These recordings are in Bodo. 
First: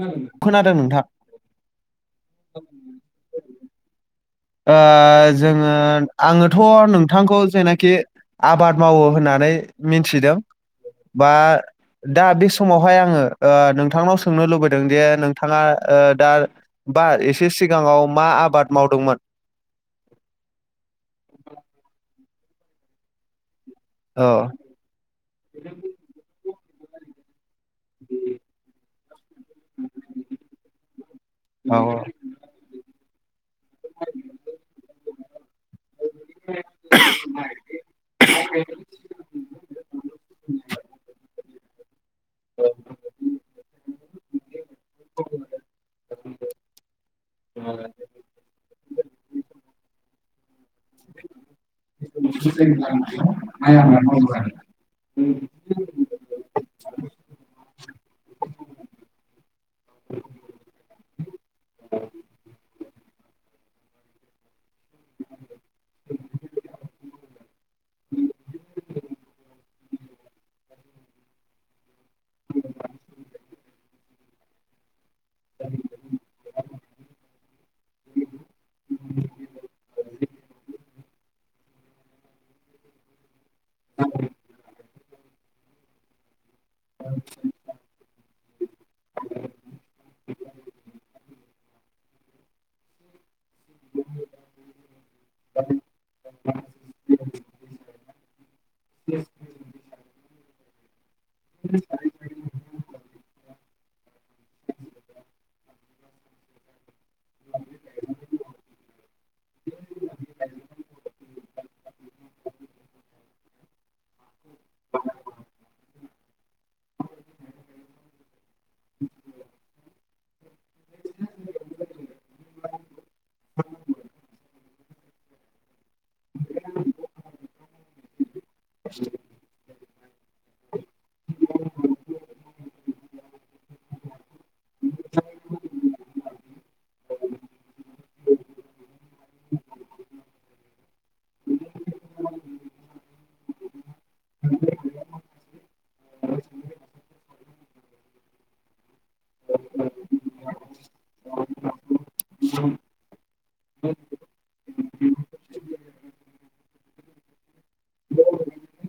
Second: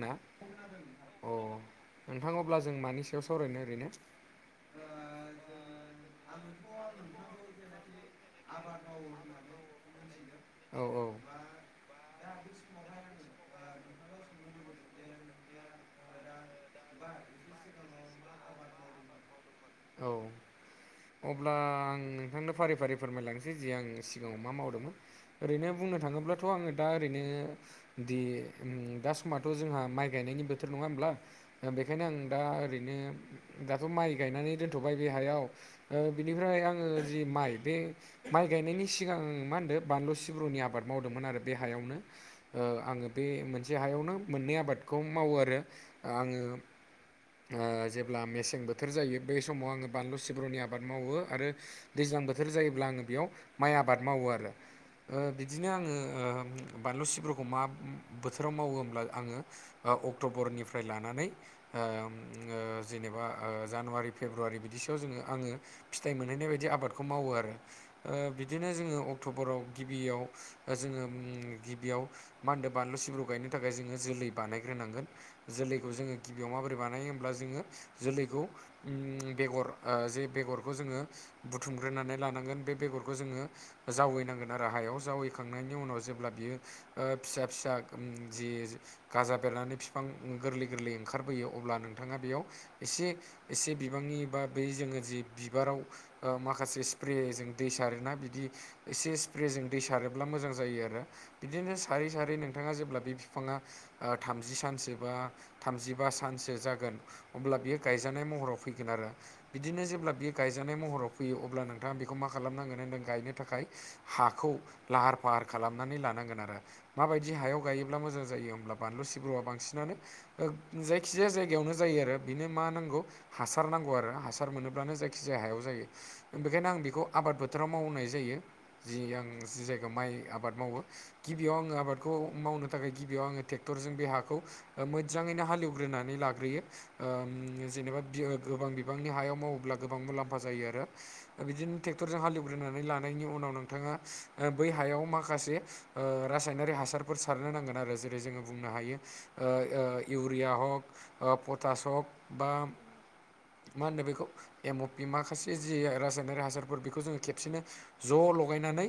ना खोनादों नोंथां। अ नोंथां अब्ला जों मानि सायाव सावरायनो ओरैनो जोङो आङोथ' नोंथांखौ जेनाखि आबाद मावो होननानै मिथिदों औ बा दा बे समावहाय आङो नोंथांनाव सोंनो लुबैदों जे नोंथाङा दा बा एसे सिगाङाव मा आबाद मावदोंमोन औ अब्ला आं नोंथांनो फारि फारि फोरमायलांसै जे आं औ सिगाङाव मा मावदोंमोन। ओरैनो बुंनो थाङोब्लाथ' आङो दा ओरैनो दि द समाथ' जोंहा माइ गायनायनि बोथोर नङा होमब्ला औ बेखायनो आं दा ओरैनो दाथ' माइ गायनानै दोनथ'बाय बे हायाव बिनिफ्राय आङो जि माइ बे माइ गायनायनि सिगां मा होनदों बानलु सिब्रुनि आबाद मावदोंमोन आरो बे हायावनो आङो बे मोनसे हायावनो मोननै आबादखौ मावो आरो आङो जेब्ला मेसें बोथोर जायो बै समाव आङो बानलु सिब्रनि आबाद आब मावो आरो दैज्लां बोथोर जायोब्ला आङो बेयाव माइ आबाद मावो आरो बिनो बिदिनो आङो बानलु सिब्रफोरखौ मा बोथोराव मावो होमब्ला आङो अक्ट'बरनिफ्राय लानानै जेनेबा जानुवारि फेब्रुवारि बिदिसोआव जोङो आङो फिथाइ मोनहैनाय बायदि आबादखौ मावो आरो बिदिनो जोङो अक्ट'बराव गिबियाव जोङो गिबियाव मा होनो बानलु सिब्रु गायनो थाखाय जोङो जोलै बानायग्रोनांगोन जोलैखौ जोङो गिबियाव माबोरै बानायो होमब्ला जोङो जोलैखौ बेगर जे बेगरखौ जोङो बुथुमग्रोनानै लानांगोन बे बेगरखौ जोङो जावैनांगोन आरो हायाव जावैखांनायनि उनाव जेब्ला बियो फिसा फिसा जि गाजा बेरनानै बिफां गोरलै गोरलै ओंखारबोयो अब्ला नों नोंथाङा बेयाव एसे एसे बिबांनि बा बै जोङो जि बिबाराव माखासे स्प्रे जों दै सारोना बिदि एसे स्प्रे जों दै सारोब्ला मोजां जायो आरो बिदिनो सारै सारै नोंथाङा जेब्ला बे बिफाङा थामजि सानसो बा थामजिबा सानसो जागोन अब्ला बियो गाय जानाय महराव फैगोन आरो बिदिनो जेब्ला बियो गायजानाय महराव फैयो अब्ला नोंथाङा बेखौ मा खालामनांगोन होनदों गायनो थाखाय हाखौ लाहार फाहार खालामनानै लानांगोन आरो माबायदि हायाव गायोब्ला मोजां जायो होमब्ला बानलु सिब्रुआ बांसिनानो जायखिजाया जायगायावनो जायो आरो बेनो मा नांगौ हासार नांगौ आरो हासार मोनोब्लानो जाय जायखिजाया हायाव जायो बेखायनो आं बेखौ आबाद फोथाराव मावनाय जायो जि आं जि जायगायाव माइ आबाद मावो गिबियाव आङो आबादखौ मावनो थाखाय गिबियाव आङो ट्रेक टेक्टर जों बे हाखौ मोजाङैनो हालेवग्रोनानै लाग्रोयो। बि गोबां बिबांनि हायाव मावोब्ला गोबां मुलाम्फा जायो आरो बिदिनो ट्रेक्टरजों हालिवग्रोनानै लानायनि उनाव नोंथाङा बै हायाव माखासे रासायनारि हासारफोर सारनो नांगोन आरो जेरै जोङो बुंनो हायो। इउरिया हक पटास हक बा मा होनो बेखौ एम अ पि माखासे जि रासायनारिक हासारफोर बेखौ जोङो खेबसेनो ज' लगायनानै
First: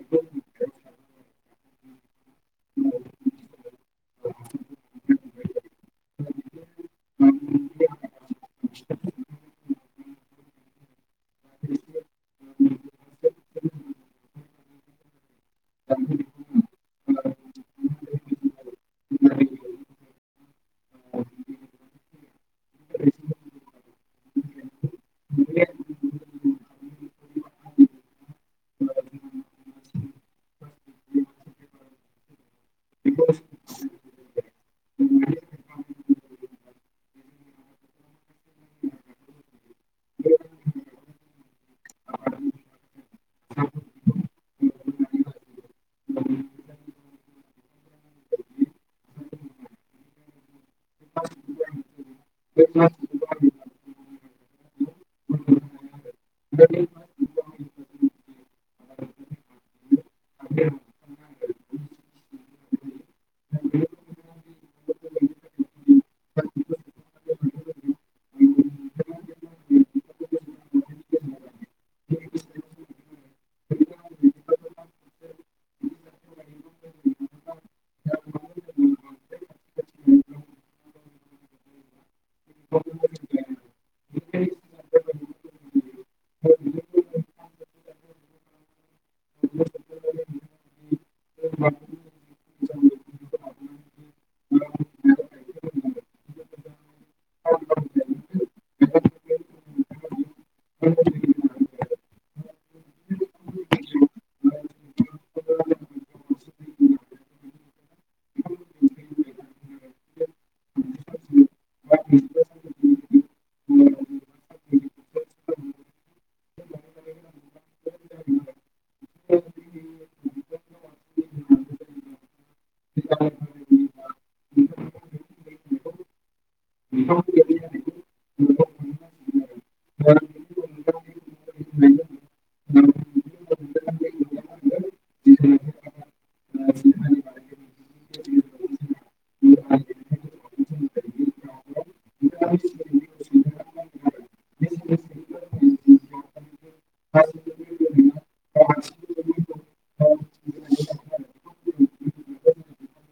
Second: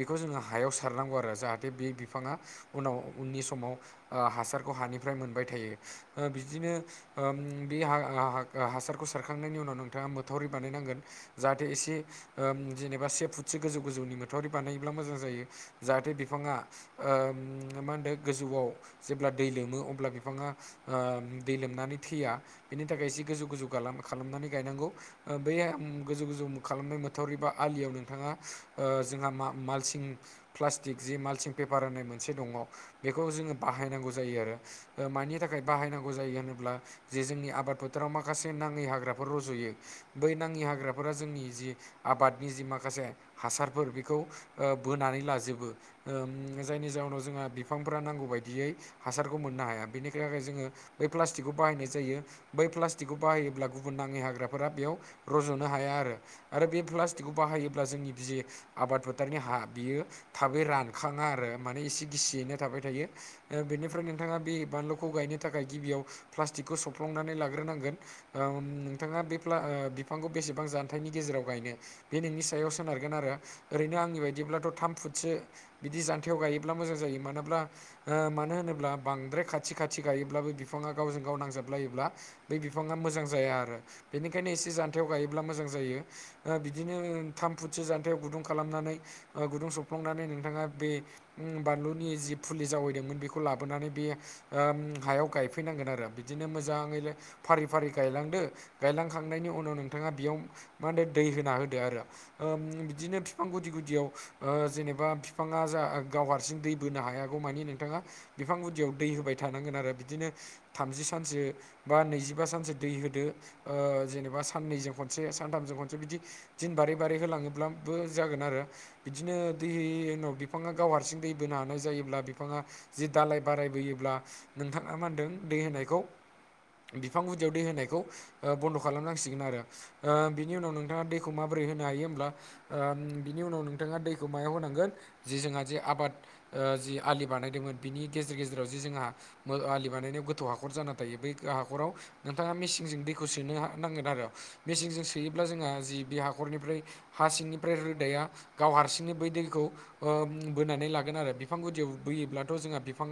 बेखौ जोङो हायाव सारनांगौ आरो जाहाथे बे बिफाङा उनाव उननि समाव हासारखौ हानिफ्राय मोनबाय थायो बिदिनो बे हासारखौ सारखांनायनि उनाव नोंथाङा मोथावरि बानायनांगोन जाहाथे एसे जेनेबा से फुटसेो गोजौ गोजौनि मोथावरि बानायोबब्ला मोजां जायो जाहाथे बिफाङा मा होनो गोजौआव जेब्ला दै लोमो अब्ला बिफाङा ओ दै लोमनानै थैया बेनि थाखाय एसे गोजौ गोजौ गालाम खालामनानै गायनांगौ। ओ बेै ओम गोजौ गोजौ खालामनाय मोथावरि बा आलियाव नोंथाङा ओ जोंहा मा-मालसिं प्लास्टिक जि माल्सिं पेपार होननाय मोनसे दङ बेखौ जोङो बाहायनांगौ जायो आरो। मानि थाखाय बाहायनांगौ जायो होनोब्ला जे जोंनि आबाद फोथाराव माखासे नाङै हाग्राफोर रज'यो बै नाङि हाग्राफोरा जोंनि जि आबादनि जि माखासे हासारफोर बेखौ बोनानै लाजोबो जायनि जााहोनाव जोंहा बिफांफोरा नांगौ बायदियै हासारखौ मोननो हाया बेनि जोङो बै प्लास्टिकखौ बाहायनाय जायो बै प्लास्टिकखौ बाहायोब्ला गुबुन नाङै हाग्राफोरा बेयाव रज'नो हाया आरो आरो बे प्लास्टिकखौ बाहायोब्ला जोंनि बि आबाद फोथारनि हा बियो थाबै रानखाङा आरो माने एसे गिसियैनो थाबाय थायो ओ बेनिफ्राय नोंथाङा बे बानलुखौ गायनो थाखाय गिबियाव प्लास्टिकखौ सफ्लंनानै लाग्रोनांगोन ओम नोंथाङा बे प्ला ओ बिफांखौ बेसेबां जानथायनि गेजेराव गायनो बे नोंनि सायाव सोनारगोन आरो ओरैनो आंनि बायदिब्लाथ' थाम फुटसो बिदि जान्थायाव गायोब्ला मोजां जायो मानोब्ला ओ मानो होनोब्ला बांद्राय खाथि खाथि गायोब्लाबो बिफाङा गावजों गाव गाव नांजाबलायोब्ला बै बिफाङा मोजां जाया आरो बेनिखायनो एसे जान्थायाव गायोब्ला मोजां जायो। ओ बिदिनो थाम फुटसो जान्थायाव गुदुं खालामनानै ओ गुदुं सफ्लंनानै नोंथाङा बे उम बानलुनि जि फुलि जावैदोंमोन बेखौ लाबोनानै बे ओम हायाव गायफैनांगोन आरो बे। बिदिनो मोजाङैनो फारि फारि गायलांदो गायलांखांनायनि उनाव नोंथाङा बेयाव मान होनो दै होना होदो आरो। ओम बिदिनो फिफां गुदि गुदियाव ओ जेनेबा फिफाङा जा गाव हारसिं दै बोनो हायागौमानि नोंथाङा बिफां गुदियाव दै होबाय थानांगोन आरो बिदिनो थामजि सानसो बा नैजिबा सानसो दै होदो ओ जेनेबा साननैजों खनसे सानथामजों खनसे बिदि दिन बारै बारै होलाङोब्लाबो जागोन आरो। बिदिनो दै होयै होयै उनाव बिफाङा गाव हारसिं दै बोनो हानाय जायोब्ला बिफाङा जि दालाय बारायबोयोब्ला नोंथाङा मा होनदों दै होनायखौ बिफां गुदियाव दै होनायखौ ओ बन्द' खालामनांसिगोन आरो। ओ बिनि उनाव नोंथाङा दैखौ माबोरै होनो हायो होमब्ला ओम बिनि उनाव नोंथाङा दैखौ मायाव होनांगोन जे जोंहा जे आबाद ओ जि आलि बानायदोंमोन बिनि गेजेर गेजेराव जि जोंहा आलि बानायनायाव गोथौ हाखर जाना थायो बै हाखराव नोंथाङा मेसिनजों दैखौ सोनो नांगोन आरो। मेसिनजों सोयोब्ला जोंहा जि बे हाखरनिफ्राय हा सिंनिफ्राय रोदाया गाव हारसिंनो बै दैखौ ओ बोनानै लागोन आरो बिफां गुदियाव बोयोब्लाथ' जोंहा बिफां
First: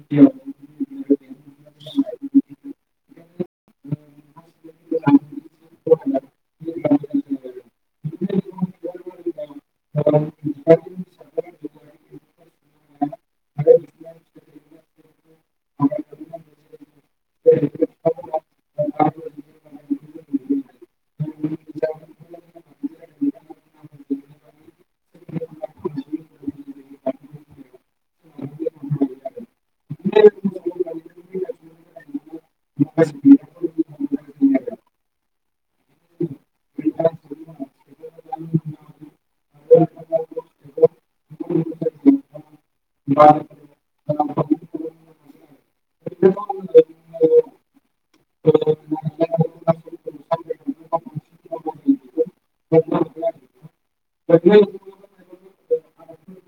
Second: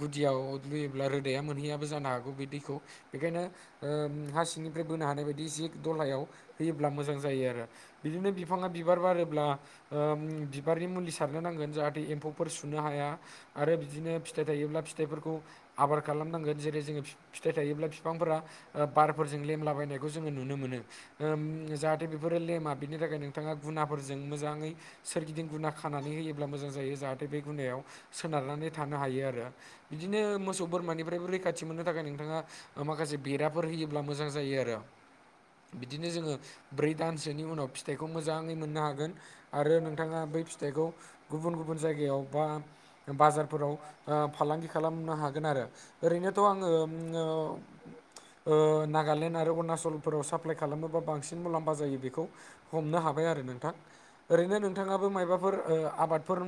गुदियाव लुयोब्ला रोदाया मोनहैयाबो जानो हागौ। गुबे दैखौ बेखायनो ओम हा सिंनिफ्राय बोनो हानाय बायदि जि दहलायाव होयोब्ला मोजां जायो आरो बिदिनो बिफाङा बिबार बारोब्ला ओम बिबारनि मुलि सारनो नांगोन जाहाथे एम्फौफोर सुनो हाया आरो बिदिनो फिथाइ थायोब्ला फिथाइफोरखौ आबाद खालामनांगोन जेरै जोङो फिथाइ थायोब्ला बिफांफोरा ओ बारफोरजों लेमलाबायनायखौ जोङो नुनो मोनो। ओम जाहाथे बेफोरो लेमा बिनि थाखाय नोंथाङा गुनाफोरजों मोजाङै सोरगिदिं गुना खानानै होयोब्ला मोजां जायो जाहाथे बे गुनायाव सोनारनानै थानो हायो आरो। बिदिनो मोसौ बोरमानिफ्रायबो रैखाथि मोननो थाखाय नोंथाङा माखासे बेराब फोर होयोब्ला मोजां जायो आरो। बिदिनो जोङो ब्रै दानसोनि उनाव फिथाइखौ मोजाङै मोननो हागोन। आरो नोंथाङा बै फिथाइखौ गुबुन गुबुन जायगायाव बा बाजारफोराव ओ फालांगि खालामनो हागोन आरो ओरैनोथ' आङो औ। ओ नागालेण्ड आरो अरुणाचलफोराव साप्लाइ खालामोबा बांसिन मुलाम्फा जायो बेखौ हमनो हाबाय आरो नोंथां ओरैनो नोंथाङाबो मायबाफोर आबादफोर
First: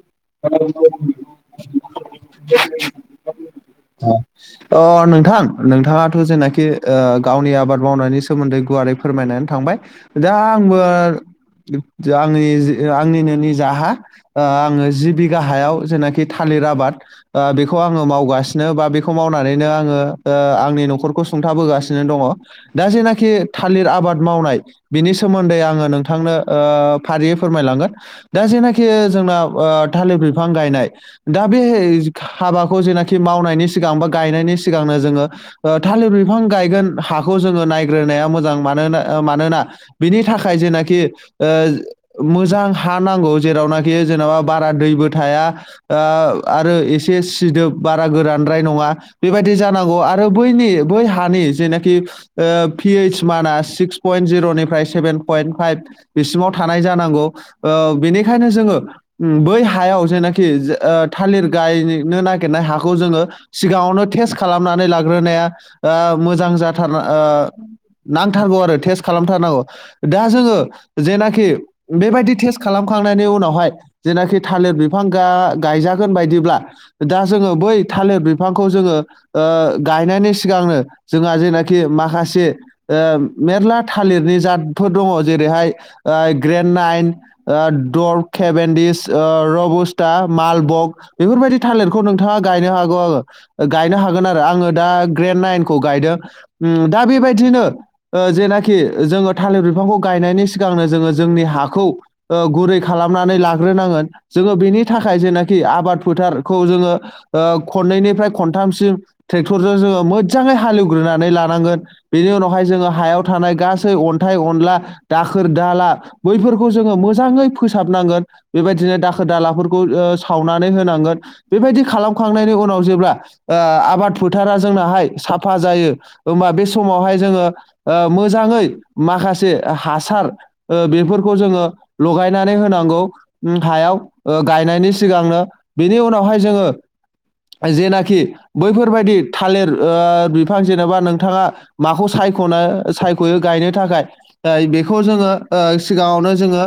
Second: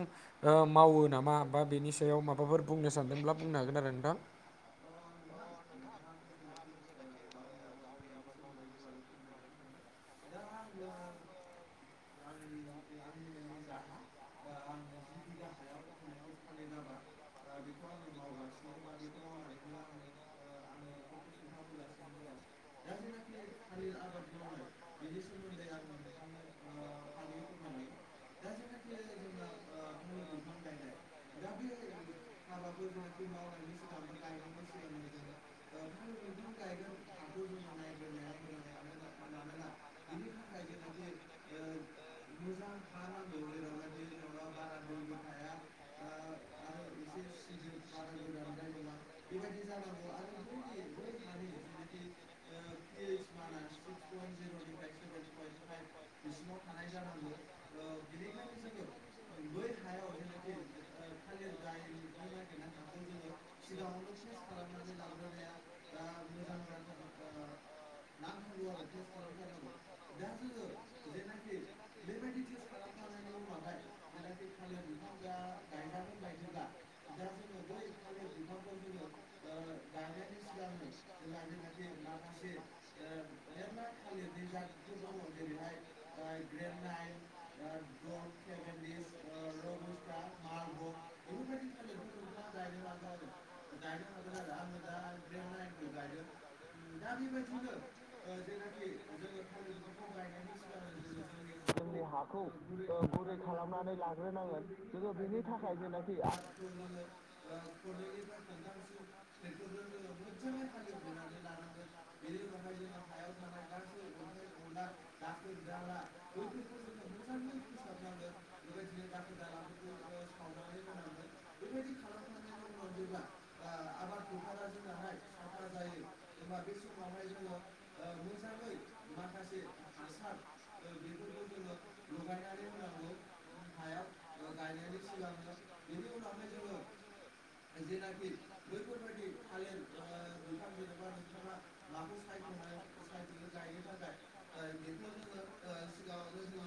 मावो नामा बा बेनि सायाव माबाफोर बुंनो सानदोंब्ला बुंनो हागोन आरो नोंथां अ नोंथां नोंथाङाथ' जेनाखि गावनि आबाद मावनायनि सोमोन्दै गुवारै फोरमायनानै थांबाय दा आंबो आंनि आंनिनो निजा हा ओ आङो जि बिघा हायाव जेनाखि थालिर आबाद ओ बेखौ आङो मावगासिनो बा बेखौ खौ मावनानैनो आङो आंनि न'खरखौ सुंथाबोगासिनो दङ। दा जेनाखि थालिर आबाद मावनाय बिनि सोमोन्दै आङो नोंथांनो ओ फारियै फोरमायलांगोन दा जेना जोंना थालिर बिफां गायनाय दा बे हाबाखौ जेनाखि मावनायनि सिगां बा गायनायनि सिगांनो जोङो थालिर बिफां गायगोन हाखौ जोङो नायग्रोनाया मोजां मानोना मानोना बिनि थाखाय जेनाखि मोजां हा नांगौ जेरावनाखि जेनेबा बारा दैबो थाया आरो एसे सिदोब बारा गोरानद्राय नङा बेबायदि जानांगौ आरो बैनि बै हानि जेनाखि पिइद माना पयन्ट जिर'निफ्राय सेभेन पयन्ट फाइभ बिसिमाव थानाय जानांगौ बेनिखायनो जोङो बै हायाव जायनाखि थालिर गायनो नागिरनाय हाखौ जोङो सिगाङावनो टेस्ट खालामनानै लाग्रोनाया मोजां जाथार नांथारगौ आरो थेस खालामथारनांगौ दा जोङो जेनाखि बेबायदि टेस्ट खालामखांनायनि उनावहाय जेनाखि थालिर बिफां गायजागोन बायदिब्ला दा जोङो बै थालिर बिफांखौ जोङो गायनायनि सिगांनो जोंहा जेनाखि माखासे ओ मेरला थालिरनि जादफोर दङ जेरैहाय ग्रेनाइन दर केबन्डिस रबस्टा मालबक बेफोरबायदि थालिरखौ नोंथाङा गायनो हागोन अ गायनो हागोन आरो आङो दा ग्रेनाइनखौ गायदों दा बेबायदिनो जेनाखि जोङो थालिर बिफांखौ गायनायनि सिगांनो जोङो जोंनि हाखौ गुरै खालामनानै खालामनानै लाग्रोनांगोन जोङो लाग्रोनांगोन बेनि थाखाय जेनाखि आबाद फोथारखौ जोङो खननैनिफ्राय खनथामसिम ट्रेक्टरजों जोङो मोजाङै हालेवग्रोनानै लानांगोन बेनि उनावहाय जोङो हायाव थानाय गासै अन्थाइ अनला दाखोर दाला बैफोरखौ जोङो मोजाङै फोसाबनांगोन बेबायदिनो दाखोर दालाफोरखौ सावनानै होनांगोन बेबायदि खालामखांनायनि उनाव जेब्ला आबाद फोथारा जोंनाहाय साफा जायो होमबा बे समावहाय जोङो मोजाङै माखासे हासार बेफोरखौ जोङो लगायनानै होनांगौ हायाव गायनायनि सिगांनो बेनि उनावहाय जोङो जेनाखि बैफोरबायदि थालिर बिफां जेनेबा नोंथाङा माखौ सायख'नो सायख'यो गायनो थाखाय बेखौ जोङो सिगाङावनो जोङो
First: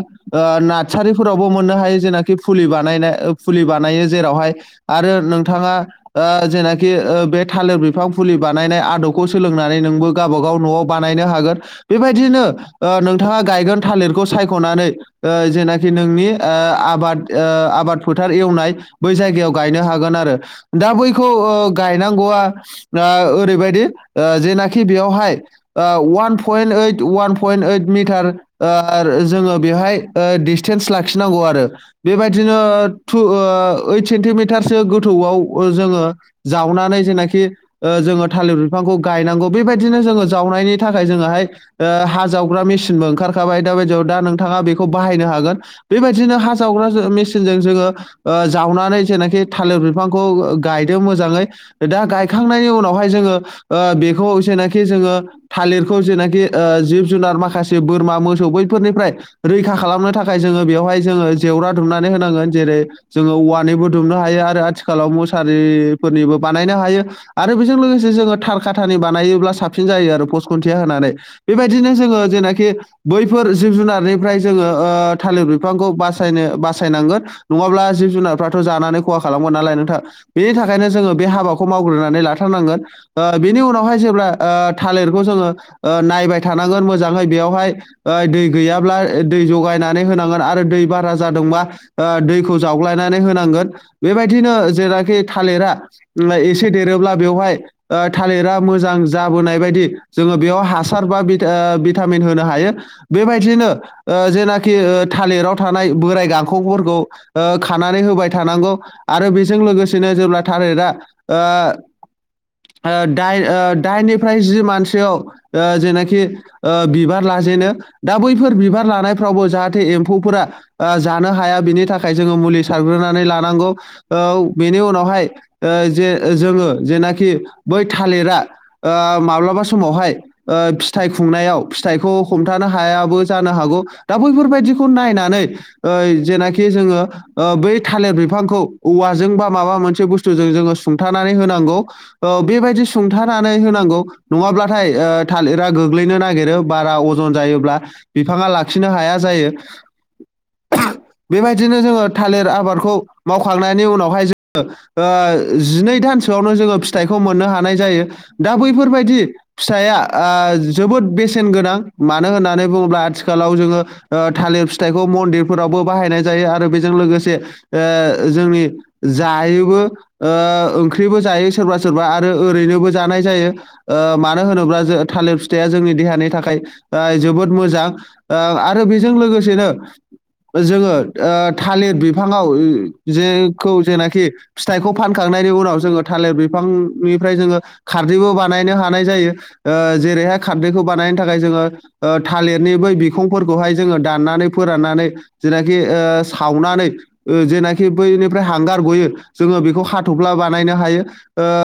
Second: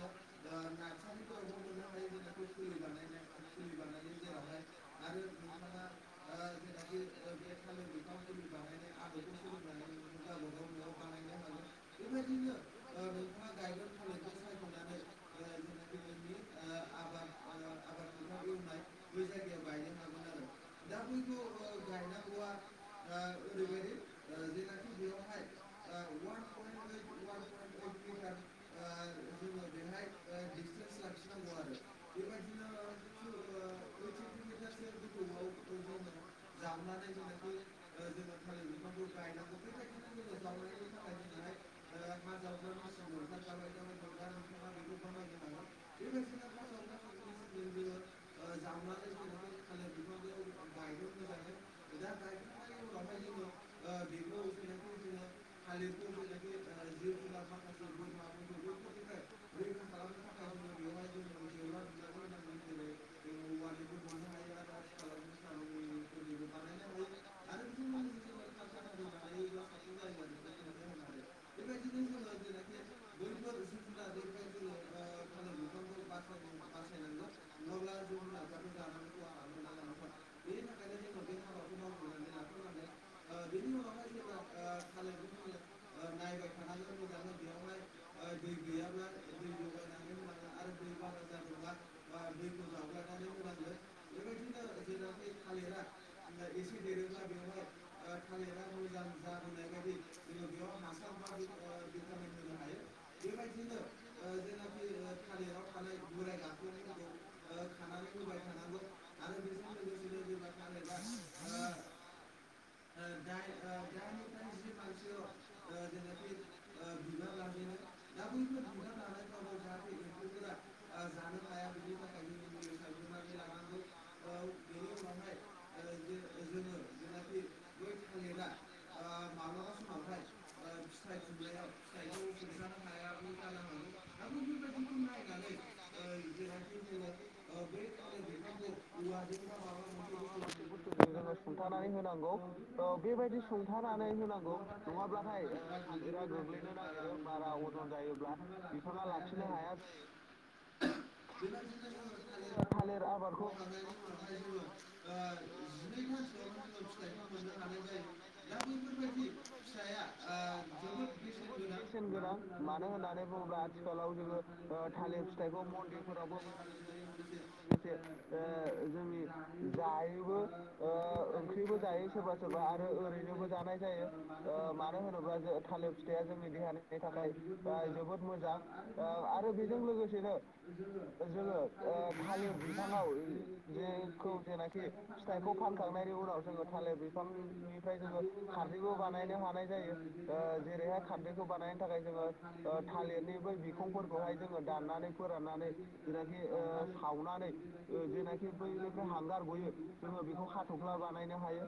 नार्सारिफोरावबो मोननो हायो जेनाखि फुलि बानायनाय फुलि बानायो जेरावहाय आरो नोंथाङा जेनाखि बे थालिर बिफां फुलि बानायनाय आदबखौ सोलोंनानै नोंबो गावबागाव न'आव बानायनो हागोन बेबायदिनो नोंथाङा गायगोन थालिरखौ सायख'नानै जेनाखि नोंनि आबाद आबाद फोथार एवनाय बै जायगायाव गायनो हागोन आरो दा बैखौ गायनांगौआ ओरैबायदि जेनाखि बेयावहाय one point eight one point eight metre ओ जोङो बेवहाय ओ डिसटेन्स लाखिनांगौ आरो बेबायदिनो थु ओ ओइट सेन्टिमिटारसो गो थौआव ओ जोङो जावनानै जेनाखि ओ जोङो थालिर बिफांखौ गायनांगौ बेबायदिनो जोङो जावनायनि थाखाय जोङोहाय हाजावग्रा मेसिनबो ओंखारखाबाय दा बायदियाव दा नोंथाङा बेखौ बाहायनो हागोन बेबायदिनो हा जावग्रा मेसिनजों जोङो जावनानै जेनाखि थालिर बिफांखौ गायदों मोजाङै दा गायखांनायनि उनावहाय जोङो बेखौ जेनाखि जोङो थालिरखौ जेनाखि ओ जिब जुनार माखासे बोरमा मोसौ बैफोरनिफ्राय रैखा खालामनो थाखाय जोङो बेवहाय जोङो जेवरा दुमनानै होनांगोन जेरै जोङो औवानिबो दुमनो हायो आरो आथिखालाव मुसारिफोरनिबो बानायनो हायो आरो बेजों लोगोसे जोङो थालखाटानि बा नायोब्ला साबसिन जायो आरो पस खुन्थिया होनानै बेबायदिनो जोङो जेनाखि बैफोर जिब जुनारनिफ्राय जोङो ओ थालिर बिफांखौ बासायनो बासायनांगोन। नङाब्ला जिब जुनारफ्राथ' जानानै खहा खालामगोन नालाय नोंथा बेनि थाखायनो जोङो बे हाबाखौ मावग्रोनानै लाथारनांगोन। ओ बिनि उनावहाय जेब्ला ओ थालिरखौ जोङो ओ नायबाय थानांगोन मोजाङै बेयावहाय ओ दै गैयाब्ला दै जगायनानै होनांगोन आरो दै बारा जादोंबा ओ दैखौ जावग्लायनानै होनांगोन बेबायदिनो जेनाखि थालिरा एसे देरोब्ला बेवहाय ओ थालिरा मोजां जाबोनाय बायदि जोङो बेयाव हासार बा बित ओ भिटामिन होनो हायो। बेबायदिनो ओ जेनाखि ओ थालिराव थानाय बोराइ गांखंफोरखौ ओ खानानै होबाय थानांगौ। आरो बेजों लोगोसेनो जेब्ला थारेटआ ओ ओ दाइन ओ दाइननिफ्राय जि मानसेयाव ओ जेनाखि ओ बिबार लाजेनो दा बैफोर बिबार लानायफ्रावबो जाहाथे एम्फौफोरा ओ जानो हाया बिनि थाखाय जोङो मुलि सारग्रोनानै लानांगौ। औ बेनि उनावहाय ओ जे जोङो जेनाखि बै थालिरा ओ माब्लाबा समावहाय ओ फिथाइ खुंनायाव फिथाइखौ हमथानो हायाबो जानो हागौ दा बैफोरबायदिखौ नायनानै ओ जेनाखि जोङो ओ बै थालिर बिफांखौ औवाजों बा माबा मोनसे बुस्थुजों जोङो सुंथानानै होनांगौ ओ बेबायदि सुंथानानै होनांगौ नङाब्लाथाय ओ थालिरा गोग्लैनो नागिरो बारा अजन जायोब्ला बिफाङा लाखिनो हाया जायो। बेबायदिनो जोङो थालिर आबादखौ माव खांनायनि उनावहाय जोङो ओ जिनै दानसोआवनो जोङो फिथाइखौ मोननो हानाय जायो दा बैफोरबायदि फिथाइया ओ जोबोद बेसेन गोनां। मानो होननानै बुङोब्ला आथिखालाव जोङो ओ थालिर फिथाइखौ मन्दिरफोरावबो बाहायनाय जायो आरो बेजों लोगोसे ओ जोंनि जायोबो ओ ओंख्रिबो जायो सोरबा सोरबा आरो ओरैनोबो जानाय जायो। [unintelligible] ओ मानो होनोब्ला मानो होनोबा थालिर जो फिथाइया थालिर जोंनि फिथाइया देहानि जोंनि थाखाय देहानि नि ओ थाखाय जोबोद दां मोजां जोबोद ओ मोजां आरो ओ बेजों आरो लोगोसेनो बेजों लोगोसेनो जोङो ओ थालिर बिफाङाव जेखौ जेनाखि फिथाइखौ फानखांनायनि उनाव जोङो थालिर बिफांनिफ्राय जोङो खारदैबो बानायनो हानाय जायो ओ जेरैहाय खारदैखौ बानायनो थाखाय जोङो ओ थालिरनि बै बिखंफोरखौहाय जोङो दाननानै फोराननानै जेनाखि ओ सावनानै ओ सावनानै जेनाखि बैनिफ्राय हांगार गयो जोङो बेखौ हाथफ्ला बानायनो हायो ओ